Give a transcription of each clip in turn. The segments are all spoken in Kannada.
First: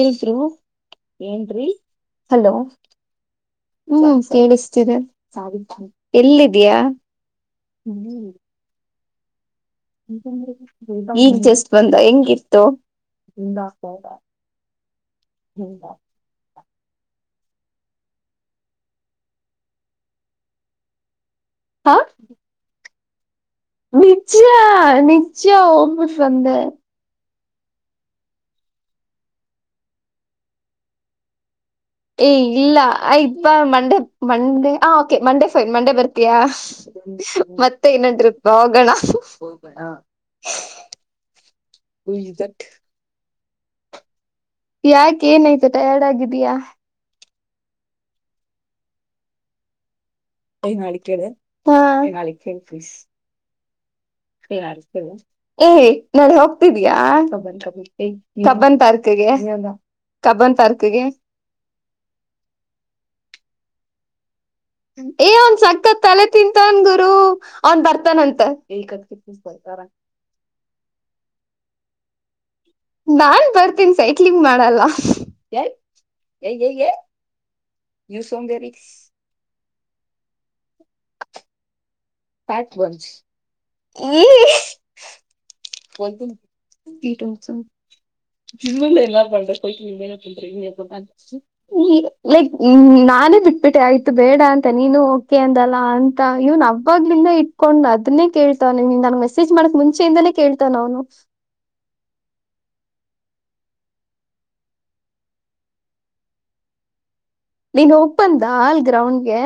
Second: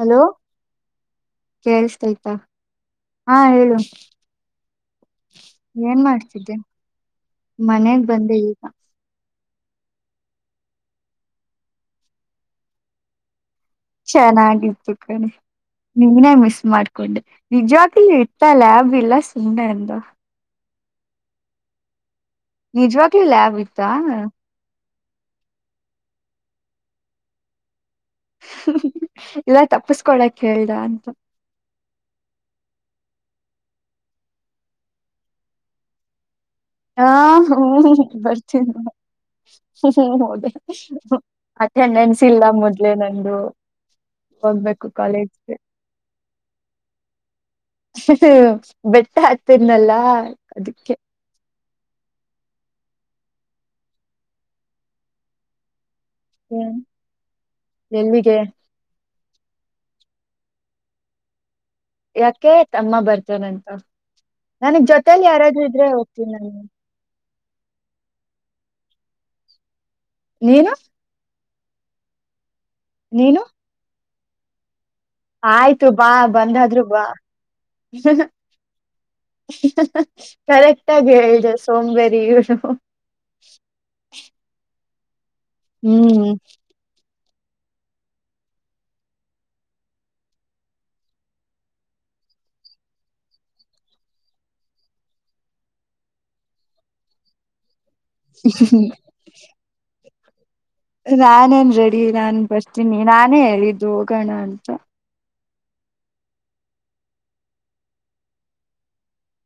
ಹಲೋ ಏನ್ರಿ ಕೇೇಳಸ್ತಯ್ತಾ ಹಲೋ. ಹಾ ಹೇಳು ಹ್ಮ್ ಕೇಳಿಸ್ತೀರ ಎಲ್ಲಿದ್ಯಾ? ಮನ್ಯಾಲಿ ಈಗ್ ಜಸ್ಟ್ ಬಂದ ಹೆಂಗಿತ್ತು. ಚೆನ್ನಾಗಿತ್ತು ಕಣೆ ನೀನೇ ಮಿಸ್ ಮಾಡ್. ನಿಜತ್ ಇಟ್ಟ ಲಾಬ್ ಎಲ್ಲ ಸುನ್ನ ಅಂತ. ಹಾ ನಿಜವಾಗಲಲಿ ಲಯಾಬ್ ಇ. ನಿಜಯಾ ನಿಜಯ ಒಓಂಬಟ್ ಬಂದ ಇಲ್ಲ ತಪ್ಪಸ್ಕೊಕ್ ಹೇಳ್ದ ಅಂತ. ಏ ಇಲ್ಲ ಆಯ್ತ್ Monday Monday okay Monday fine Monday ಬರ್ತೀಯಾ? ಹಾ ಹ್ಮ್ ಮತ್ತೆ ಇನ್ನೊಂದ್ ಟ್ರಿಪ್ ಬರ್ತೀನಿ ಹೋಗೋಣ ಹ್ಮ ಹೌದ. ಅಟೆಂಡೆನ್ಸ್ ಇಲ್ಲ ಮೊದ್ಲೆೇ ನಂದು? ಹೋಗ್ಬೇಕು ಯಾಕೆ ಕಾಲೇಜ್ಗೆ ಏನಾಯ್ತು ಟಯಾರ್ಡ್ ಆಗಿದಯಾ. ಹ್ಮ ಬೆಟ್ಟ ಹಾತರ್ನಲ್ಲ ಹನಾಳ ಕೇಳಿನಾಳಿಕ ಪ್ಸ್. ಏ್ ನಾಳೆ ಹೋಗ್ತಿದಯಾ ಹಬ್ಬನ್ ಎಲ್ಲಿಗೆ ತಾರ. ತರ್ಕ ಕಬನ ತರ್ಕಗೆ. ಯಾಕೆ ತಮ್ಮ ಬರ್ತಾನಂತ? ಏ ಒಂದ ಸಕ್ಕತ್ ತಲೆ ಹೋಗ್ತೀನಿ ನಾನು ತಿಂತನ್ ಗುರು? ಅವನ್ ಬರ್ತಾನಂತ ಕತ್ ಕ. ನೀನು? ನೀನು ನಾನ್ ಬರ್ತೀನಿ ಸೈಕ್ಲಿಂಗ್ ಮಾಡಲ್ಲ. ಆಯ್ತು ಬಾ ಬಂದಾದ್ರು ಬಾ. ಕರೆಕ್ಟ್ ಆಗಿ ಹೇಳ್ದ ಸೋಂಬೇರಿ ಇವ್ಳು ಪ್ಯಾಕ್ ಬಂದ ಬತ ಹ್ಮ್ ಲ್ಲ ಪ ನೀನ ಪೀ ಈ ಲೈಕ್ ನಾನೇ ಬಿಟ್ಬಿಟ್ಟೆ ಆಯ್ತು ಬೇಡ ಅಂತ ನೀನು ಓಕೆ ಅಂದಲ್ಲ ಅಂತ ಇವ್ನ್ ಅವಾಗ್ಲಿಂದ ಇಟ್ಕೊಂಡ್ ಅದನ್ನೇ ಕೇಳ್ತಾವ ನಿಮ ನನ್ ಮಸೇ್ ಮಾಡಕ್ ಮುಂಚೆಯಿಂದಾನೇ ಕೇಳ್. ನಾನೇನ್ ರೆಡಿ ನಾನನ್ ಬರ್ತೀನಿ ನಾನೇ ಹೇಳಿದ್ದು ಹೋಗೋಣ ಅಂತ ನೀನ್ ಒಪ್ಪಂದ ಅಲ್ ಗ್ರೌಂಡ್ಗೆ.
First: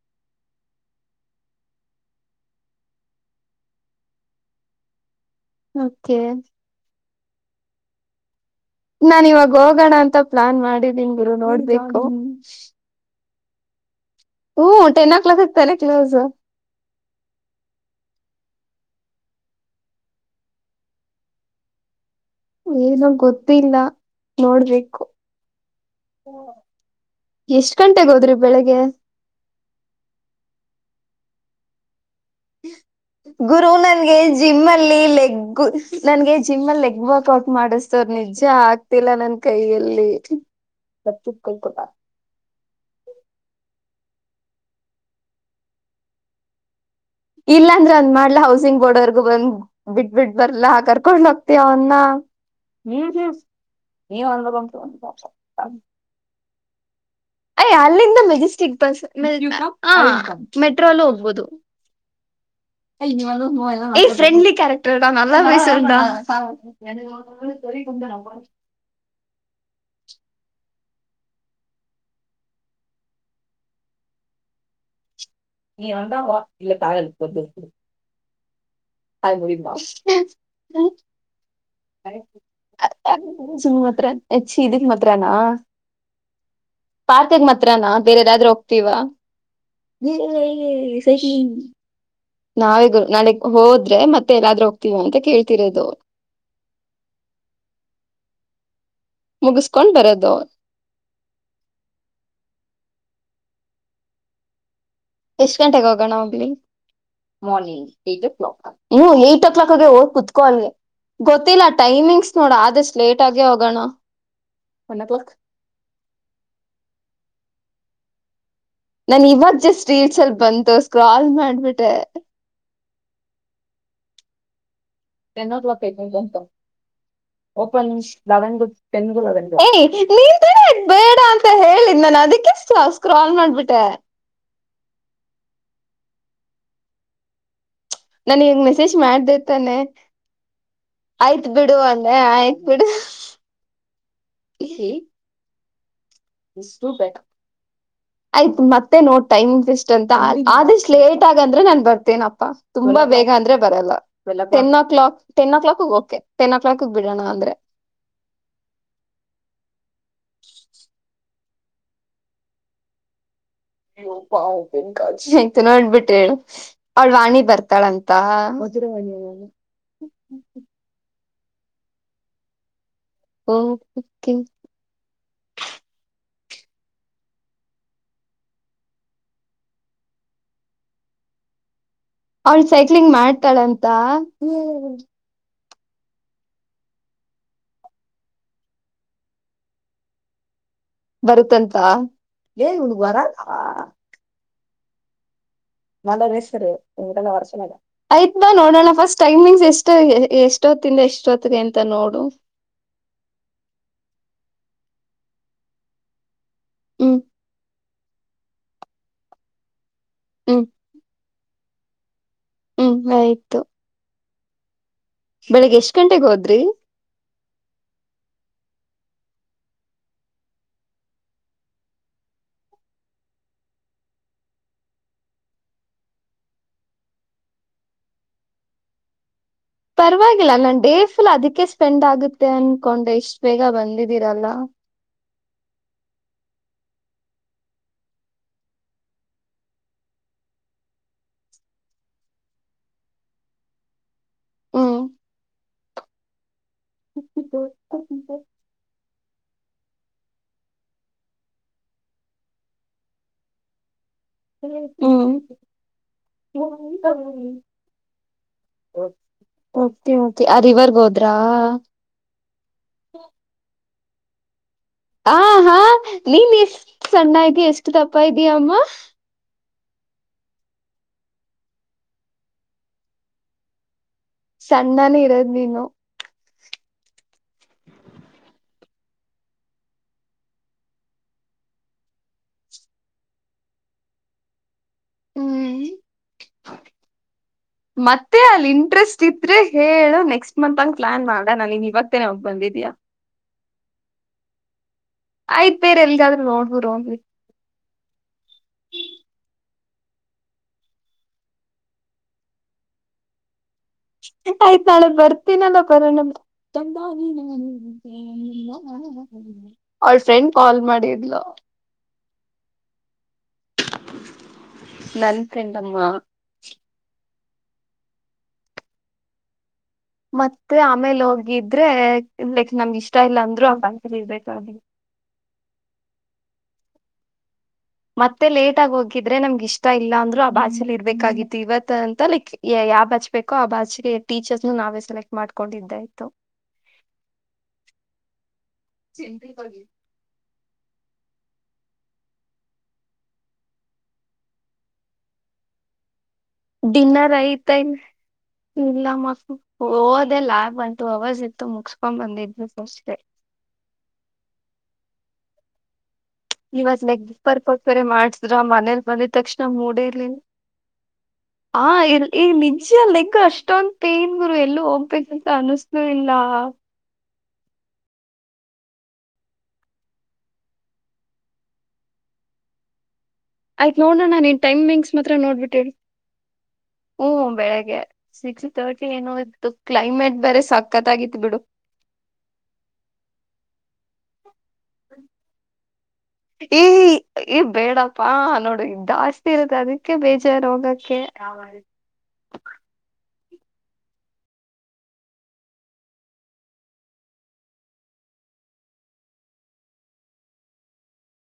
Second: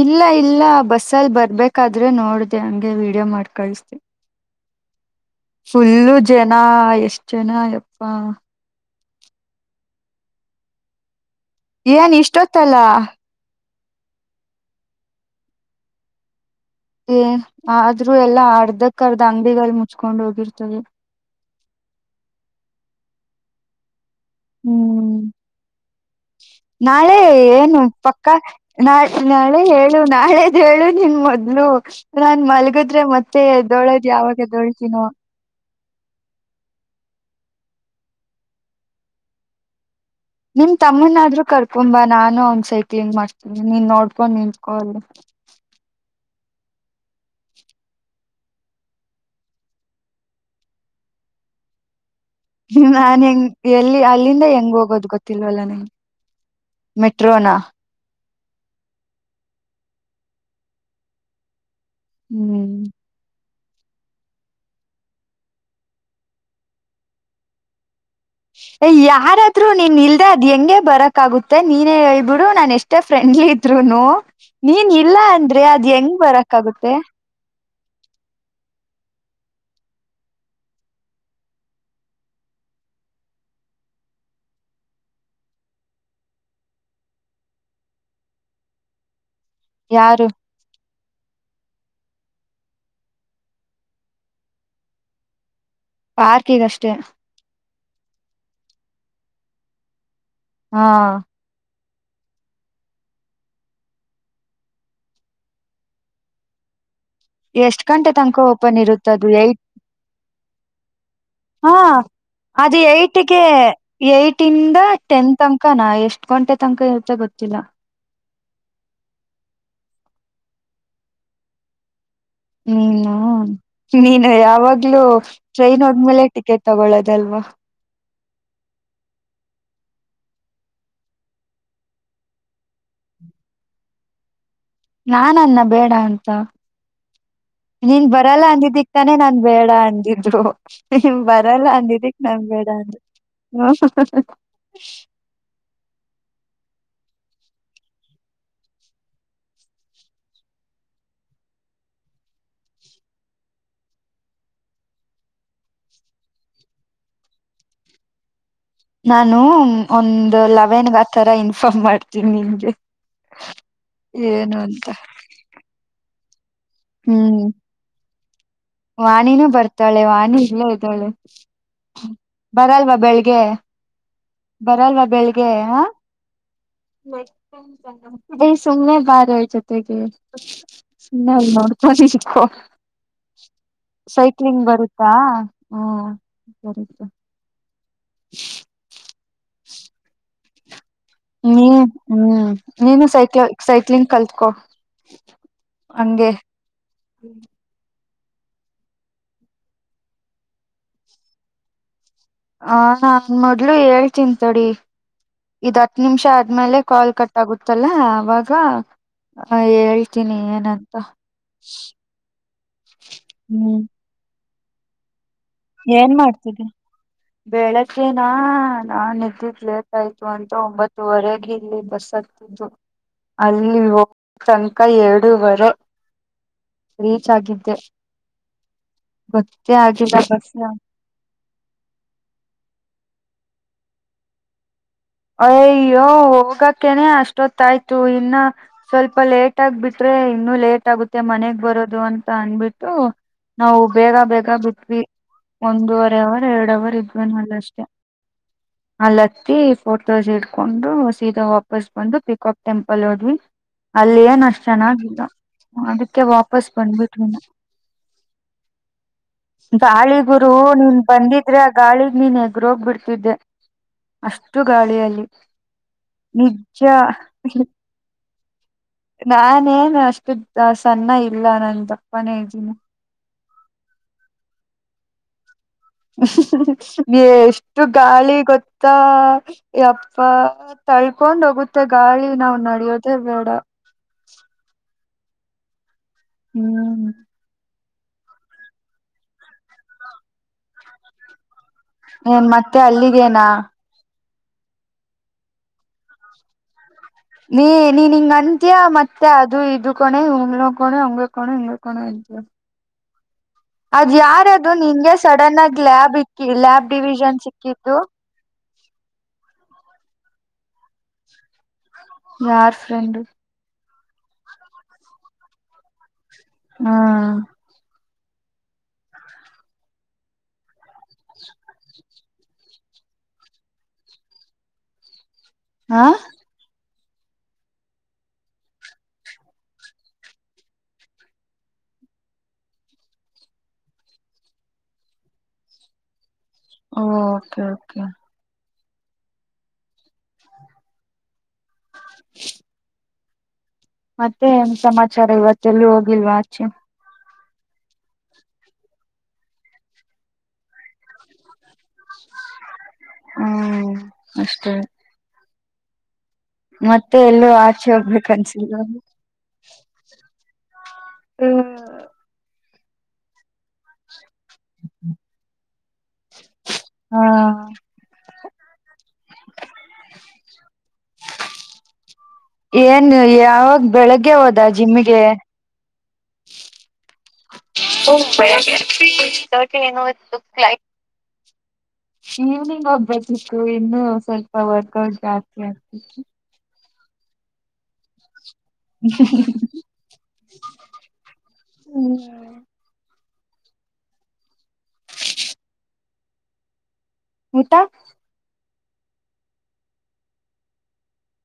ಇಲ್ಲ ಇಲ್ಲ ಬಸ್ಸಲ್ಲಿ ಬರ್ಬೇಕಾದ್ರೆ ನೋಡ್ದ ಹಂಗೆ ವೀಡಿಯೋ ಮಾಡಿ ಕಳಸತೆ. ಫುಲ್ಲು ಓಕೆ ಜನ ಎಷ್ಟ ಜನ ಅಯಪ್ಪಾ. ನಾನ್ ಇವಾಗ ಹೋಗೋಣ ಅಂತ ಪ್ಲಾನ್ ಮಾಡಿದ್ದೀನ್ ಗುರು ನೋಡಿ. ಏನ್ ಇಷ್ಟೊತ್ತಲ್ಲ. ಹ್ಮ್ ಟೆನ್ ಓ ಕ್ಲಾಕ್ ಸಿಗ್ತಾನೆ ಕ್ಲೋಸ್. ಆದ್ರೂ ಎಲ್ಲಾ ಅರ್ಧಕ್ ಅರ್ಧ ಅಂಗಡಿಗಳು ಮುಚ್ಕೊಂಡ್ ಹೋಗಿರ್ತದೆ. ಏನ ಗೊತ್ತಿಲ್ಲ? ನೋಡ್ಬೇಕು ಹ್ಮ್ ನಾಳೆ ಎಷ್ಟ್ ಏನು ಗಂಟೆಗೆ ಪಕ್ಕಾ ಹೋದ್ರಿ ಬೆಳಿಗ್ಗೆ? ನಾ ನಾಳೆ ಹೇಳು ನಾಳೆದ್ ಹೇಳು ನಿನ್ ಮೊದ್ಲು? ನಾನ್ ಮಲ್ಗದ್ರೆ ಮತ್ತೆ ದೊಳೋದ್ ಯಾವಾಗ ದೊಳ್ಸಿನೋ. ಎಗು ನನ್ಗೆ ಜಿಮ್ ಅಲ್ಲಿ ಲೆಗ್ ವರ್ಕ್ ಔಟ್ ಮಾಡಿಸ್ತವ್ರ ನಿಜ ಆಗ್ತಿಲ್ಲ ನನ್ ಕೈಯಲ್ಲಿ. ನಿಮ ತಮ್ಮನಾದ್ರು ಕರ್ಕೊಂಬಾ ನಾನು ಅವಂದ್ ಸೈಕ್ಲಿಂಗ್ ಮಾಡ್ತೀನಿ ನೀನ್ ನೋಡ್ಕೊಂಡ್ ನಿಂತ್ಕೋ ಅಲ್ಲೇ. ಇಲ್ಲ ಅಂದ್ರೆ ಅವಂದ್ ಮಾಡ್ಲಾ ಹೌಸಿಂಗ್ ಬೋರ್ಡ್ವರ್ಗು ಬಂದ್ ಬಿಟ್ಬಿಟ್ ಬರ್ಲ ಕರ್ಕೊಂಡ್ ಹೋಗ್ತಿಯಾ ಅವನ್ನ. ನಾನ ಹೆಂಗ ಎಲ್ಲಿ ಅಲ್ಲಿಂದ ಹೆಂಗ ಹೋಗೋದು ಗೊತ್ತಿಲ್ವಲ್ಲ ನನ್ಗೆ ಮೆಟ್ರೋನ ಅಯ್ ಅಲ್ಲಿಂದ ಮೆಜೆಸ್ಟಿಕ್ ಬಸ್ ಮೆಟ್ರೋ ಅಲ್ಲೂ ಹೋಗ್ಬೋದು. ಹ್ಮ್ ಏ ಫ್ರೆಂಡ್ಲಿ ಕ್ಯಾರೆಕ್ಟರ್ [unintelligible] [unintelligible] ಏ ಯಾರಾದ್ರೂ ನೀನ್ ಇಲ್ದೆೆ ಅದ್ ಹೆಂಗೆ ಬರಕಾಗುತ್ತೆ ನೀನೇ ಹೇಳ್ಬಿಡು ನಾನ ಎಷ್ ಟೇ ಫ್ರೆಂಡ್ಲಿ ಇದ್ರುನು ನೀನ್ ಇಲ್ಲ ಅಂದ್ರೆ ಅದ್ ಹೆಂಗ್ ಬರಾಕ್ ಆಗುತ್ತೆ. ಸ ಬು [unintelligible] ಮಾತ್ರ ಹೆಚ್ಚ ಇದಕ್ ಮಾತ್ರಾನಾ. ಪಾರ್ಕಿಗ್ ಮಾತ್ರಾನಾ ಬೇರೆದಾದ್ರೂ ಹೋಗ್ತೀವಾ. ಯಾರು [unintelligible] ನಾವೇಗ ನಾಳೆಗ್ ಹೋದ್ರೆ ಮತ್ತೆ ಎಲ್ಲಾದ್ರೂ ಹೋಗ್ತಿೀವ ಅಂತ ಕೇಳ್ತಿರೋದು. ಪಾರ್ಕಿಗಷ್ಟೇ ಮುಗಿಸ್ಕೊಂಡ್ ಬರದು. ಹಾ ಎಷ್ಟ್ ಗಂಟೆಗೆ ಹೋಗೋಣ ಹೋಗ್ಲಿ. ಎಷ್ಟ್ ಮಾರ್ನಿಂಗ್ ಗಂಟೆ ಏಟ್ ಓ ತನಕ ಕ್ಲಾಕ್ ಓಪನ್ ಹೂ ಇರುತ್ತದು ಏಟ್ ಓ ಕ್ಲಾಕ್ಗ ಹೋಗಿ ಕುತ್ಕೋ ಅಲ್ಲಿ ಗೊತ್ತಿಲ್ಲ ಹಾ ಟೈಮಿಂಗ್ಸ್ ನೋಡ ಅದು ಆದಷ್ಟು ಲೇಟ್ ಏಟಿಗೆ ಆಗೆ ಹೋಗೋಣ ಒನ್ ಓ ಕ್ಲಾಕ್ ಕ್ಕಾನ ಎಷ್ಟು ಗಂಟೆ ತನಕ ಹೇಳ್ತಾ ಗೊತ್ತಿಲ್ಲ. ನಾನ್ ಇವಾಗ ಜಸ್ಟ್ ರೀಲ್ಸಲ್ ಬಂತು ಸ್ಕ್ರಾಲ್ ಮಾಡ್ಬಿಟ್ಟೆ. ಹ್ಮ ನೀನು ಯಾವಾಗ್ಲೂ ಟ್ರೈನ್ ಹೋದ್ಮೇಲೆ ಟಿಕೆಟ್ ತಗೊಳ್ಳೋದಲ್ವಾ. [unintelligible] ಏ ನೀನ್ ತಾನೇ ಬೇಡ ಅಂತ ಹೇಳಿದ್ ನಾನ್ ಅದಕ್ಕೆ ಇಷ್ಟ ಸ್ಕ್ರಾಲ್ ಮಾಡ್ಬಿಟ್ಟೆ. ನಾನ್ ಅಂದ್ನ ಬೇಡ ಅಂತ ನೀನ್ ನಾನ್ ಬರಲ್ಲ ಇವಾಗ ಅಂದಿದಿಕ್ ಮೆಸೇಜ್ ತಾನೇ ಮಾಡ್ದೆ ನಾನ್ ಬೇಡ ತಾನೆ ಅಂದಿದ್ದು ನೀನ್ ಬರಲ್ಲ ಅಂದಿದಿಕ್ ನಾನ್ ಬೇಡ್ ಎಡ [unintelligible] ಇಷ್ಟು ಬೇಕು ಆಯ್ತು ಮತ್ತೆ ನೋಡ್ ಟೈಮ್ ಎಸ್ಟ್ ಅಂತ ಆದಷ್ಟ್ ಲೇಟ್ ಆಗಂದ್ರೆ ನಾನ್ ಬರ್ತೇನಪ್ಪಾ. ತುಂಬಾ ಬೇಗ ಅಂದ್ರೆ ಬರಲ್ಲ. Ten o'clock ten o'clock ಗ್ ಓಕೆ ಟೆನ್ ಓ ಕ್ಲಾಕ್ ಬಿಡೋಣ ಅಂದ್ರೆ. ನಾನು ಒಂದು ಲವೆನ್ಗ ಆ ತರ ಇನ್ಫಾರ್ಮ್ ಮಾಡ್ತೀನಿ ನಿನ್ಗೆ ಏನು ಅಂತ ಆಯ್ತು ನೋಡ್ಬಿಟ್ ಹೇಳ ಅವಳ ವಾಣಿ ಹ್ಮ್ ಬರ್ತಾಳಂತ. ವಾಣಿನೂ ಬರ್ತಾಳೆ ವಾಣಿ ಇಲ್ಲೇ ಇದ್ದಾಳೆ ಬರಲ್ವಾ ಬೆಳಿ ಓ ಕೆ ಬರಲ್ವಾ ಬೆಳಿಗ್ಗೆ ಹಾ ಏ ಸುಮ್ನೆ ಬಾರೆ ಜೊತೆಗೆ ನನ್ ನೋಡ್ತಾ ಅವ್ಳ ಸೈಕ್ಲಿಂಗ್ ಮಾಡ್ತಾಳ ಅಂ ಸೈಕ್ಲಿಂಗ್ ಬರುತ್ತಾ ಹ್ಮ ಸರಿತ [unintelligible] [unintelligible] ನೀವ ಬರುತ್ತಂತ ಹ್ಮ್ ನೀನು ಸೈಕ್ಲ ಸೈಕ್ಲಿಂಗ್ ಕಲ್ತ್ಕೋ. ನಲ್ಲ ರೇಸರ್ ಇಲ್ಲ ವರ್ಸಲಗ ಆಯ್ತ್ ಬಾ ನೋಡೋಣ ಫಸ್ಟ್ ಟೈಮಿಂಗ್ಸ್ ಎಷ್ಟು ಎಷ್ಟ ಹೊತ್ತಿಂದ ಎಷ್ಟ ಹೊತ್ತಗೆ ಅಂತ ನೋಡು ಹ ನಾ ಮೊದ್ಲು ಹೇಳ್ ತಡಿ ಇದ್ ಹತ್ತು ನಿಮಿಷ ಆದ್ಮೇಲೆ ಕಾಲ್ ಹ್ಮ್ ಕಟ್ ಆಗುತ್ತಲ್ಲ ಅವಾಗ ಹೇಳ್ ತನಿ ಹ್ಮ್ ಏನಂತ ಹ್ಮ್ ಆಯ್ತು ಹ್ಮ್ ಬೆಳಿಗ್ಗೆ ಎಷ್ಟ್ ಏನ್ ಗಂಟೆಗೆ ಹೋದ್ರಿ ಮಾಡ್ತದೆ ಬೆಳ್ಳಿಗೆನಾ ನಾನ್ ಎದ್ದಿದ್ ಲೇಟ್ ಆಯ್ತು ಅಂತ ಒಂಬತ್ತುವರೆಗೆ ಇಲ್ಲಿ ಬಸ್ಸತ್ ಅಲ್ಲಿ ಹೋಗ್ತಾನಕ ಎರಡೂವರೆ ರೀಚ್ ಆಗಿದ್ದೆ ಗೊತ್ತೆ ಆಗಿಲ್ಲ ಬ ಅಲ್ಲ ಡೇ ಫುಲ್ ಅದಕ್ಕೆ ಸ್ಪೆಂಡ್ ಆಗುತ್ತೆ ಅನ್ಕೊಂಡೆ ಇಷ್ಟು ಬೇಗ ಬಂದ್ದೀರಲ್ಲ ಅಯ್ಯೋ ಹೋಗಕೆನೆ ಅಷ್ಟೊತ್ತ ಆಯ್ತು ಇನ್ನ ಸ್ವಲ್ಪ ಲೇಟ್ ಆಗ್ಬಿಟ್ರೆ ಇನ್ನುೂ ಲೇಟ್ ಆಗುತ್ತೆ ಮನೆಗ್ ಬರೋದು ಅಂತ ಅನ್ಬಿಟ್ಟು ನಾವು ಬೇಗ ಬೇಗ ಬಿಟ್ವಿ ಹ್ಮ್ ಒಂದೂವರೆ ಅವರ್ ಎರಡು ಅವರ್ ಇತ್ ಅಲ್ಲಷ್ಟೆ ಅಲ್ಲತ್ತಿ ಫೋಟೋಸ್ ಇಡ್ಕೊಂಡು ಸೀದಾ ವಾಪಸ್ ಬಂದು ಪಿಕಪ್ ಟೆಂಪಲ್ ನೋದ್ವಿ ಅಲ್ ಏನು ಅಷ್ಟ ಚೆನ್ನಾಗಿಲ್ಲ ಹ್ಮ್ ಅದಕ್ಕೆ ವಾಪಸ್ ಬಂದ್ಬಿಟ್ವಿ ನಾವು ಓಕೆ ಗಾಳಿ ಓಕೆ. ಗುರು ಆ ನೀನ್ ರಿವರ್ಗ್ ಹೋದ್ರಾ ಬಂದಿದ್ರೆ ಆ ಗಾಳಿಗ್ ನೀನ್ ಹೆ ಗ್ರೋಕ್ ಬಿಡ್ತಿದ್ದೆ ಅಷ್ಟು ಗಾಳಿಯಲ್ಲಿ ಹ ಹಾ ನೀನ್ ನಿಜ ಇಷ್ಟ ಸಣ್ಣಗಿ ಎಷ್ಟು ದಪ್ಪ ಇದ್ದೀಯಮ್ಮ ನಾನೇನ್ ಅಷ್ಟು ಸಣ್ಣ ಇಲ್ಲ ನನ್ ದಪ್ಪಾನೇ ಇದಿನಿ ಸಣ್ಣನೆ ಇರೋದ್ ನೀನು ಎಷ್ಟು ಗಾಳಿ ಗೊತ್ತ ತ್ತ ಯಪ್ಪ ತಳ್ಕೊಂಡ್ ಹೋಗುತ್ತೆ ಗಾಳಿ ನಾವ್ ನಡಿಯೋದೆ ಬೇಡ ಹ್ಮ್ [inaudible] ಮತ್ತೆ ಅಲ್ಲಿ ಇಂಟ್ರೆಸ್ಟ್ ಇದ್ರೆ ಹೇಳು ನೆಕ್ಸ್ಟ್ ಮಂತ್ ಹಂಗ್ ಪ್ಲಾನ್ ಮಾಡನ ನಿನ್ಗ್ ಏನ್ ಮತ್ತೆ ಅಲ್ಲಿಗೇನಾ ಆಯ್ತ್ ಬೇರೆ ಎಲ್ದಾದ್ರೂ ನೋಡ್ [unintelligible] ನೀ ನೀನ್ ಹಿಂಗ ಅಂತಿಯಾ ಮತ್ತೆ ಅದು ಇದು ಕಣೆ ಹಂಗ್ಳ ಕಣೆ ಹಂಗ ಕಣೆ ಹಿಂಗ ಕಣೆ ಅಂತಿಯಾ ಆಯ್ತ್ ನಾಳೆ ನಿಂಗೆ ಸಡನ್ ಬರ್ತೀನಲ್ಲ ಆಗಿ ಲ್ಯಾಬ್ ಇಕ್ಕಿ ಲ್ಯಾಬ್ ಡಿವಿಷನ್ ಸಿಕ್ಕಿದ್ದು [unintelligible] ಅವಳ್ ಫ್ರೆಂಡ್ ಕಾಲ್ ಮಾಡಿದ್ಲು ಯಾರ್ ಫ್ರೆಂಡು ನನ್ ಫ್ರೆಂಡ್ ಅಮ್ಮ ಹ್ಮ ಮತ್ತೆ ಆಮೇಲೆ ಹೋಗಿದ್ರೆ ಲೈಕ್ ನಮ್ಗೆ ಇಷ್ಟ ಇಲ್ಲ ಅಂದ್ರು ಆ ಬ್ಯಾಂಕಲ್ಲಿ ಇರ್ಬೇಕಾಗುತ್ತೆ ಹಾ ಮತ್ತೆ ಲೇಟ್ ಆಗಿ ಹೋಗಿದ್ರೆ ನಮ್ಗ ಇಷ್ಟ ಇಲ್ಲಾಂದ್ರರು ಆ ಬ್ಯಾಚ್ಲಿ ಇರ್ಬೇಕಾಗಿತ್ತು ಇವತ್ ಅಂತ ಲೈಕ್ ಎ ಯಾವ್ ಬ್ಯಾಚ್ ಬೇಕೋ ಆ ಬಚ್ಗೆ ಟೀಚರ್ಸನು ನಾವೇ ಸೆಲೆಕ್ಟ್ ಮಾಡ್ಕೊಂಡಿದ್ದ ಇತು ಹ್ಮ್ ಓಕೆ ಓಕೆ [unintelligible] [inaudible] ಮತ್ತೆ ಏನ್ ಸಮಾಚಾರ ಇವತ್ತೆಲ್ಲೂ ಹೋಗಿಲ್ವಾ ಆಚೆ ಡಿನ್ನರ್ ಐತ್ ಏನ್ ಇಲ್ಲಮ [unintelligible] ಓದೆಲ್ಲ ಒಂದ್ ಟು ಅವರ್ಸ್ ಇತ್ತು ಮುಗಸ್ಕೊಂಡ್ ಬಂದಿದು ಫಸ್ಟ್ ಹ್ಮ್ ಅಷ್ಟೇ ನೀವತ್ ಮತ್ತೆ ನೆಗ್ ಎಲ್ಲೂ ಪರ್ಪ ಆಚೆ ಬೇರೆ ಹೋಗ್ಬೇಕ ಮಾಡ್ಸಿದ್ರ ಅನ್ಸಿಲ್ವ ಮನೇಲಿ ಬಂದಿದ ತಕ್ಷಣ ಮೂಡೆ ಇರ್ಲಿ ಹಾ ಇಲ್ ಈಗ ನಿಜ ಲೆಗ್ ಅಷ್ಟೊಂದ್ ಪೇನ್ ಗುರು ಎಲ್ಲೂ ಹೋಗ್ಬೇಕ ಅಂತ ಅನ್ಸಲೆ ಇಲ್ಲ ಹಾ ಏನ್ ಯಾವಾಗ ಬೆಳಗ್ಗೆ ಹೋದ ಜಿಮ್ಮಿಗೆ ನೋಡ್ಬಿಟ್ಟಿ [unintelligible] ಹ್ಮ್ ಬೆಳಿಗ್ಗೆ ಸಿಕ್ಸ್ ತರ್ಟಿ ಏನೋ ಇ ಕ್ಲೈಮೇಟ್ ಬರ ಸಾಕ್ [unintelligible] ಕತ್ತ ಆಗಿತ್ ಬಿಡು [unintelligible] ಈವ್ನಿಂಗ್ ಒಬ್ಬತ್ಕ್ಕು ಇನ್ನು ಸ್ವಲ್ಪ ವರ್ಕ್ಟ್ ಜಾಸ್ತಿ ಆಗ್ತಿತ್ತು [unintelligible] ಈ ಈ ಬೇಡಪ್ಪಾ ನೋಡಿ [unintelligible] ಜಾಸ್ತಿ ಇರುತ್ತೆ ಅದಕ್ಕೆ ಬೇಜಾರ್ ರೋಗಕ್ಕೆ [unintelligible] ಹ್ಮ್ [unintelligible] ಹಊಟ [unintelligible]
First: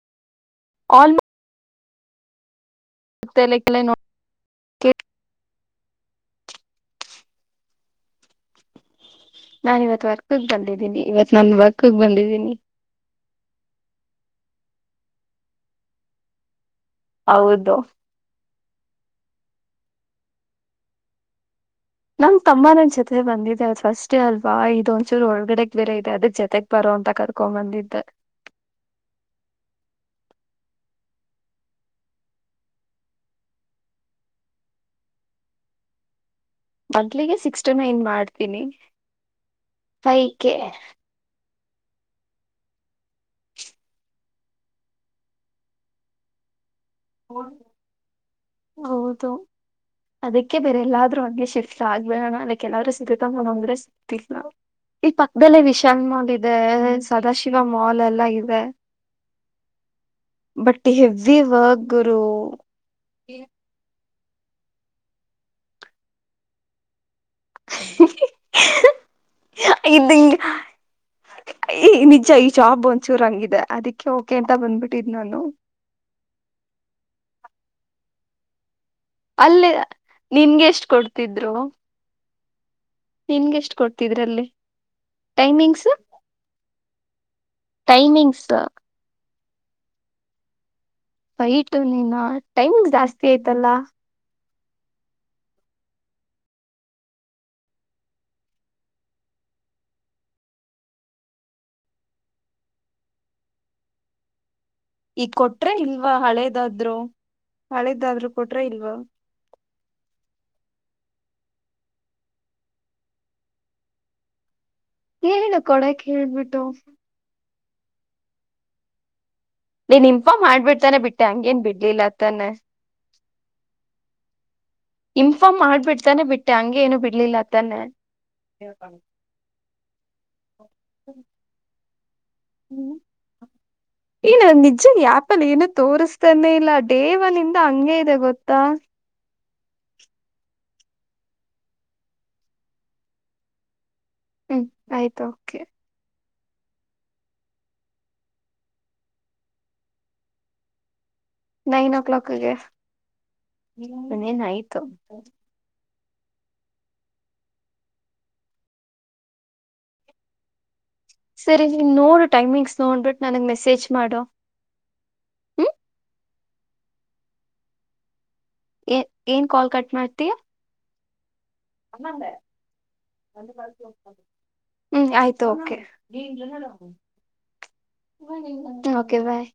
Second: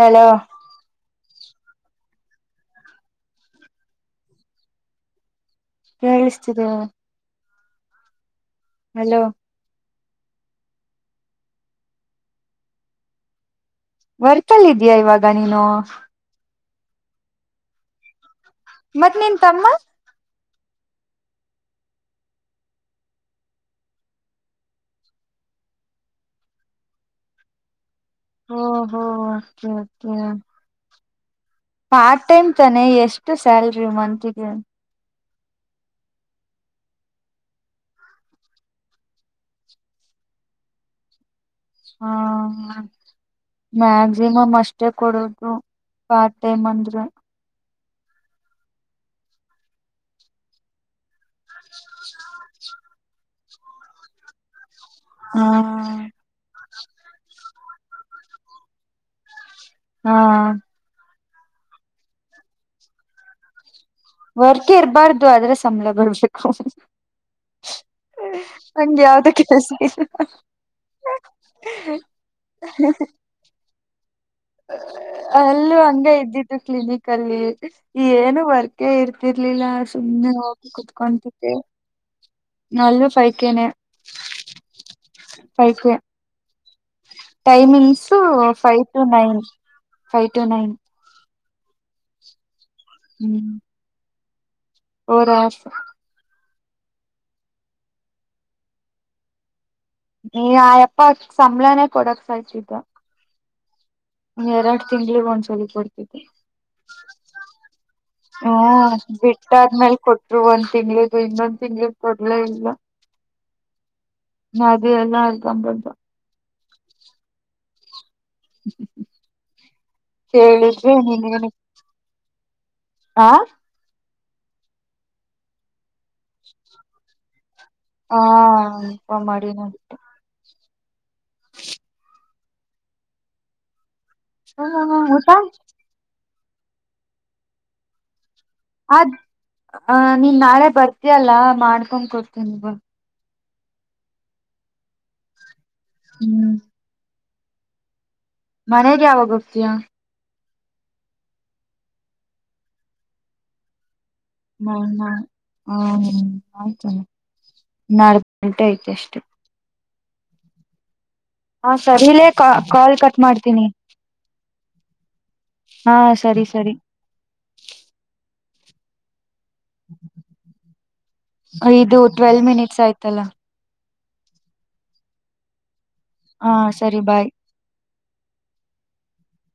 ಹಲೋ [unintelligible] ಆಲ್ [unintelligible] [inaudible] ಕೇಳಿಸ್ತಿದ್ದೀಯ ಹಲೋ ನಾನ್ ಇವತ್ ವರ್ಕ್ ಬಂದಿದ್ದೀನಿ ಇವತ್ ನನ್ನ ವರ್ಕ್ಗ್ ಬಂದಿದ್ದೀನಿ ವರ್ಕಲ್ಲಿ ಇದೀಯ ಇವಾಗ ನೀನು ಹೌದು ಮತ್ತ್ ನಿನ್ ತಮ್ಮ ನಂಗ್ ತಮ್ಮ ನನ್ ಜೊತೆ ಬಂದಿದೆ ಅದು ಫಸ್ಟ್ ಡೇ ಅಲ್ವಾ ಇದು ಒಂದಚೂರ್ ಒಳಗಡೆಗ್ ಬೇರೆ ಇದೆ ಅದ ಜೊತೆ ಬರುವಂತ ಕರ್ಕೊಂಡ್ ಬಂದಿದ್ದೆ ಓ ಹೋ ಅಕೆ ಅಕೆ ಪಾರ್ಟ್ ಟೈಮ್ ತಾನೇ ಎಷ್ಟು ಸ್ಯಾಲರಿ ಮಂತ್ಗೆ ಮಂತ್ಲಿಗೆ ಸಿಕ್ಸ್ ಟು ನೈನ್ ಮಾಡ್ತೀನಿ ಫೈವ ಕೆ ಹ್ಮ ಮ್ಯಕ್ಸಿಮಮ್ ಅಷ್ಟೇ ಕೊಡೋದು ಪಾರ್ಟ್ ಟೈಮ್ ಅಂದ್ರೆ [unintelligible] ಹೌದು ಅದಕ್ಕೆ ಬೇರೆ ಎಲ್ಲಾದ್ರೂ ಅಂಟ [unintelligible] ಶಿಫ್ಟ್ ಆಗ್ಬೇಡಣ ಅಕ್ ಕೆಲ್ಲ್ರ ಸಿಗುತ್ತ ಮ ಅಂದ್ರೆ ಸಿಗ್ತವಿ ನಾವು [unintelligible] ಈ ಹಾ ಪಕ್ಕದಲ್ಲೇ ವಿಶಾಲ್ ಮಾಲ್ ಇದೆ ಸದಾಶಿವ ಮಾಲ್ ಎಲ್ಲ ಇದೆ [unintelligible] ಹ ಹ ಬಟ್ಟಿ ಹೆವಿ ವಾಗರು ವರ್ಕ್ ಇರ್ಬಾರ್ದು ಆದ್ರೆ ಸಂಬಳ ಬರ್ಬೇಕು ಹಂಗೆ ಯಾವ್ದ ಕೆಲಸ ಇಲ್ಲ ಹೇಯ್ ನಿಜ ಈ ಜಾಬ್ ಒಂದ್ಚೂರು ಹಂಗಿದೆ ಅದಿಕ್ಕೆ ಓಕೆ ಅಂತ ಬಂದ್ಬಿಟ್ಟಿದ್ ನಾನು ಇಲ್ಲೂ ಹಂಗ ಇದ್ದಿದ ಕ್ಲಿನಿಕ್ ಅಲ್ಲಿ ಏನು ವರ್ಕೆ ಇರ್ ಇರ್ಲಿಲ್ಲ ಅಲ್ಲಿ ಸುಮ್ಮ್ನೆ ನಿನ್ಗೆ ಹೋಗಿ ಎಷ್ಟ್ ಕೊಡ್ತಿದ್ರು ಕುತ್ಕೊಂತಿದ್ದೆ ನಿನ್ಗೆ ಪೈಕೇನೆ ಎಷ್ಟ್ ಕೊಡ್ತಿದ್ರ ಅಲ್ಲಿ ಟೈಮಿಂಗ್ಸ್ ಪೈಕೆ timings timings five to nine five to nine ಬೈಟು ನ ನೀನು ಟೈಮ್ಂಗ ಜಾಸ್ತಿ ಆಯ್ತಲ್ಲಾ - ಒರಸತಾ ನೀ ಆಯಪ್ಪ ಸಂಬಳಾನೇ ಕೊಡಕ್ ಸಾಯತಿದ್ದ ಎರಡು ತಿಂಗಳಿಗೆ ಈಗ ಒಂದ್ಸಲ ಕೊಟ್ರೆ ಕೊಡ್ತಿದ್ದ ಇಲ್ವಾ ಹಳೇದಾದ್ರು ಹಳೇದಾದ್ರು ಹೂ ಕೊಟ್ರೆ ಇಲ್ವಾ ಬಿಟ್ ಬಿಟ್ಟಾದ್ಮೇಲೆ ಕೊಟ್ರು ಒಂದ್ ತಿಂಗಳಿದು ಇನ್ನೊಂದು ತಿಂಗ್ಳಿಗೆ ಕೊಡ್ಲೆ ಇಲ್ಲ ಅದೇ ಎಲ್ಲ ಆಯತ್ ಕೇಳು ಬಂದೆ ಕೊಡಕ್ ಹೇಳ್ಬಿಟ್ಟು ಹ್ಮ ಹ್ಮ ನೀನ್ ಇನ್ಫಾರ್ಮ್ ಮಾಡ್ಬಿಟ್ಟು ತಾನೇ ಬಿಟ್ಟೆ ನಿನ್ಗೇನ ಹಂಗೇನ್ ಬಿಡ್ಲಿಲ್ಲ ತಾನೆ ಆ ಇನ್ಫಾರ್ಮ್ ಮಾಡ್ಬಿಡ್ತಾನೆ ಬಿಟ್ಟೆ ಹಂಗಗೆ ಏನು ಬಿಡ್ಲಿಲ್ಲ ತಾನೆ ಮಾಡಿ ನೋ ಬಿಟ್ಟೆ ಹ್ಮ್ ಏನ ಅದ ನಿಜ ಹ್ಮ ಊಟ ಆಪಲ್ ಏನ ತೋರಿಸ್ತಾನೆ ಇಲ್ಲ ಡೇ ಒನ್ನಿಂದ ಹಂಗೆ ಇದೆ ಗೊತ್ತಾ ಅದ್ ನೀನ್ ನಾಳೆ ಬರ್ತಿಯಲ್ಲ ಮಾಡ್ಕೊಂಡ್ ಕೊಡ್ತೀನಿ ಬುಡ್ ಹ್ಮು ಆಯ್ತ್ ಓಕೆ ಹ್ಮೂ ಮನೆಗೆ ಯಾವಾಗ ಹೋಗ್ತಿಯಾ ನೈನೊ ಕ್ಲಾಕಿಗೆ ಇನ್ ನೇನ್ ಅಯ್ ನ ಹ ಹ್ಮೂ ಆಯ್ತಲ ನಾಲ್ಕು ಗಂಟೆ ಐತೆ ಅಷ್ಟೇ ಸರಿ ಹಾ ನೀನ್ ನೋಡು ಸರಿಲೇ ಟೈಮಿಂಗ್ಸ್ ಕಾಲ್ ಕಟ್ ನೋಡ್ಬಿಟ್ಟು ನನಗ್ ಮಾಡ್ತೀನಿ ಮೆಸೇಜ್ ಮಾಡು ಹ್ಮ್ ಹಾ ಸರಿ ಸರಿ ಏ ಏನ್ ಕಾಲ್ ಕಟ್ ಮಾಡ್ತಿಯ ಇದು ಟ್ವೆಲ್ವ್ ಮಿನಿಟ್ಸ್ ಆಯ್ತಲ್ಲ ಹ್ಮ್ ಆಯ್ತು ಒಕೆ ಹಾ ಸರಿ ಬಾಯ್ ಓಕೆ ಬಾಯ್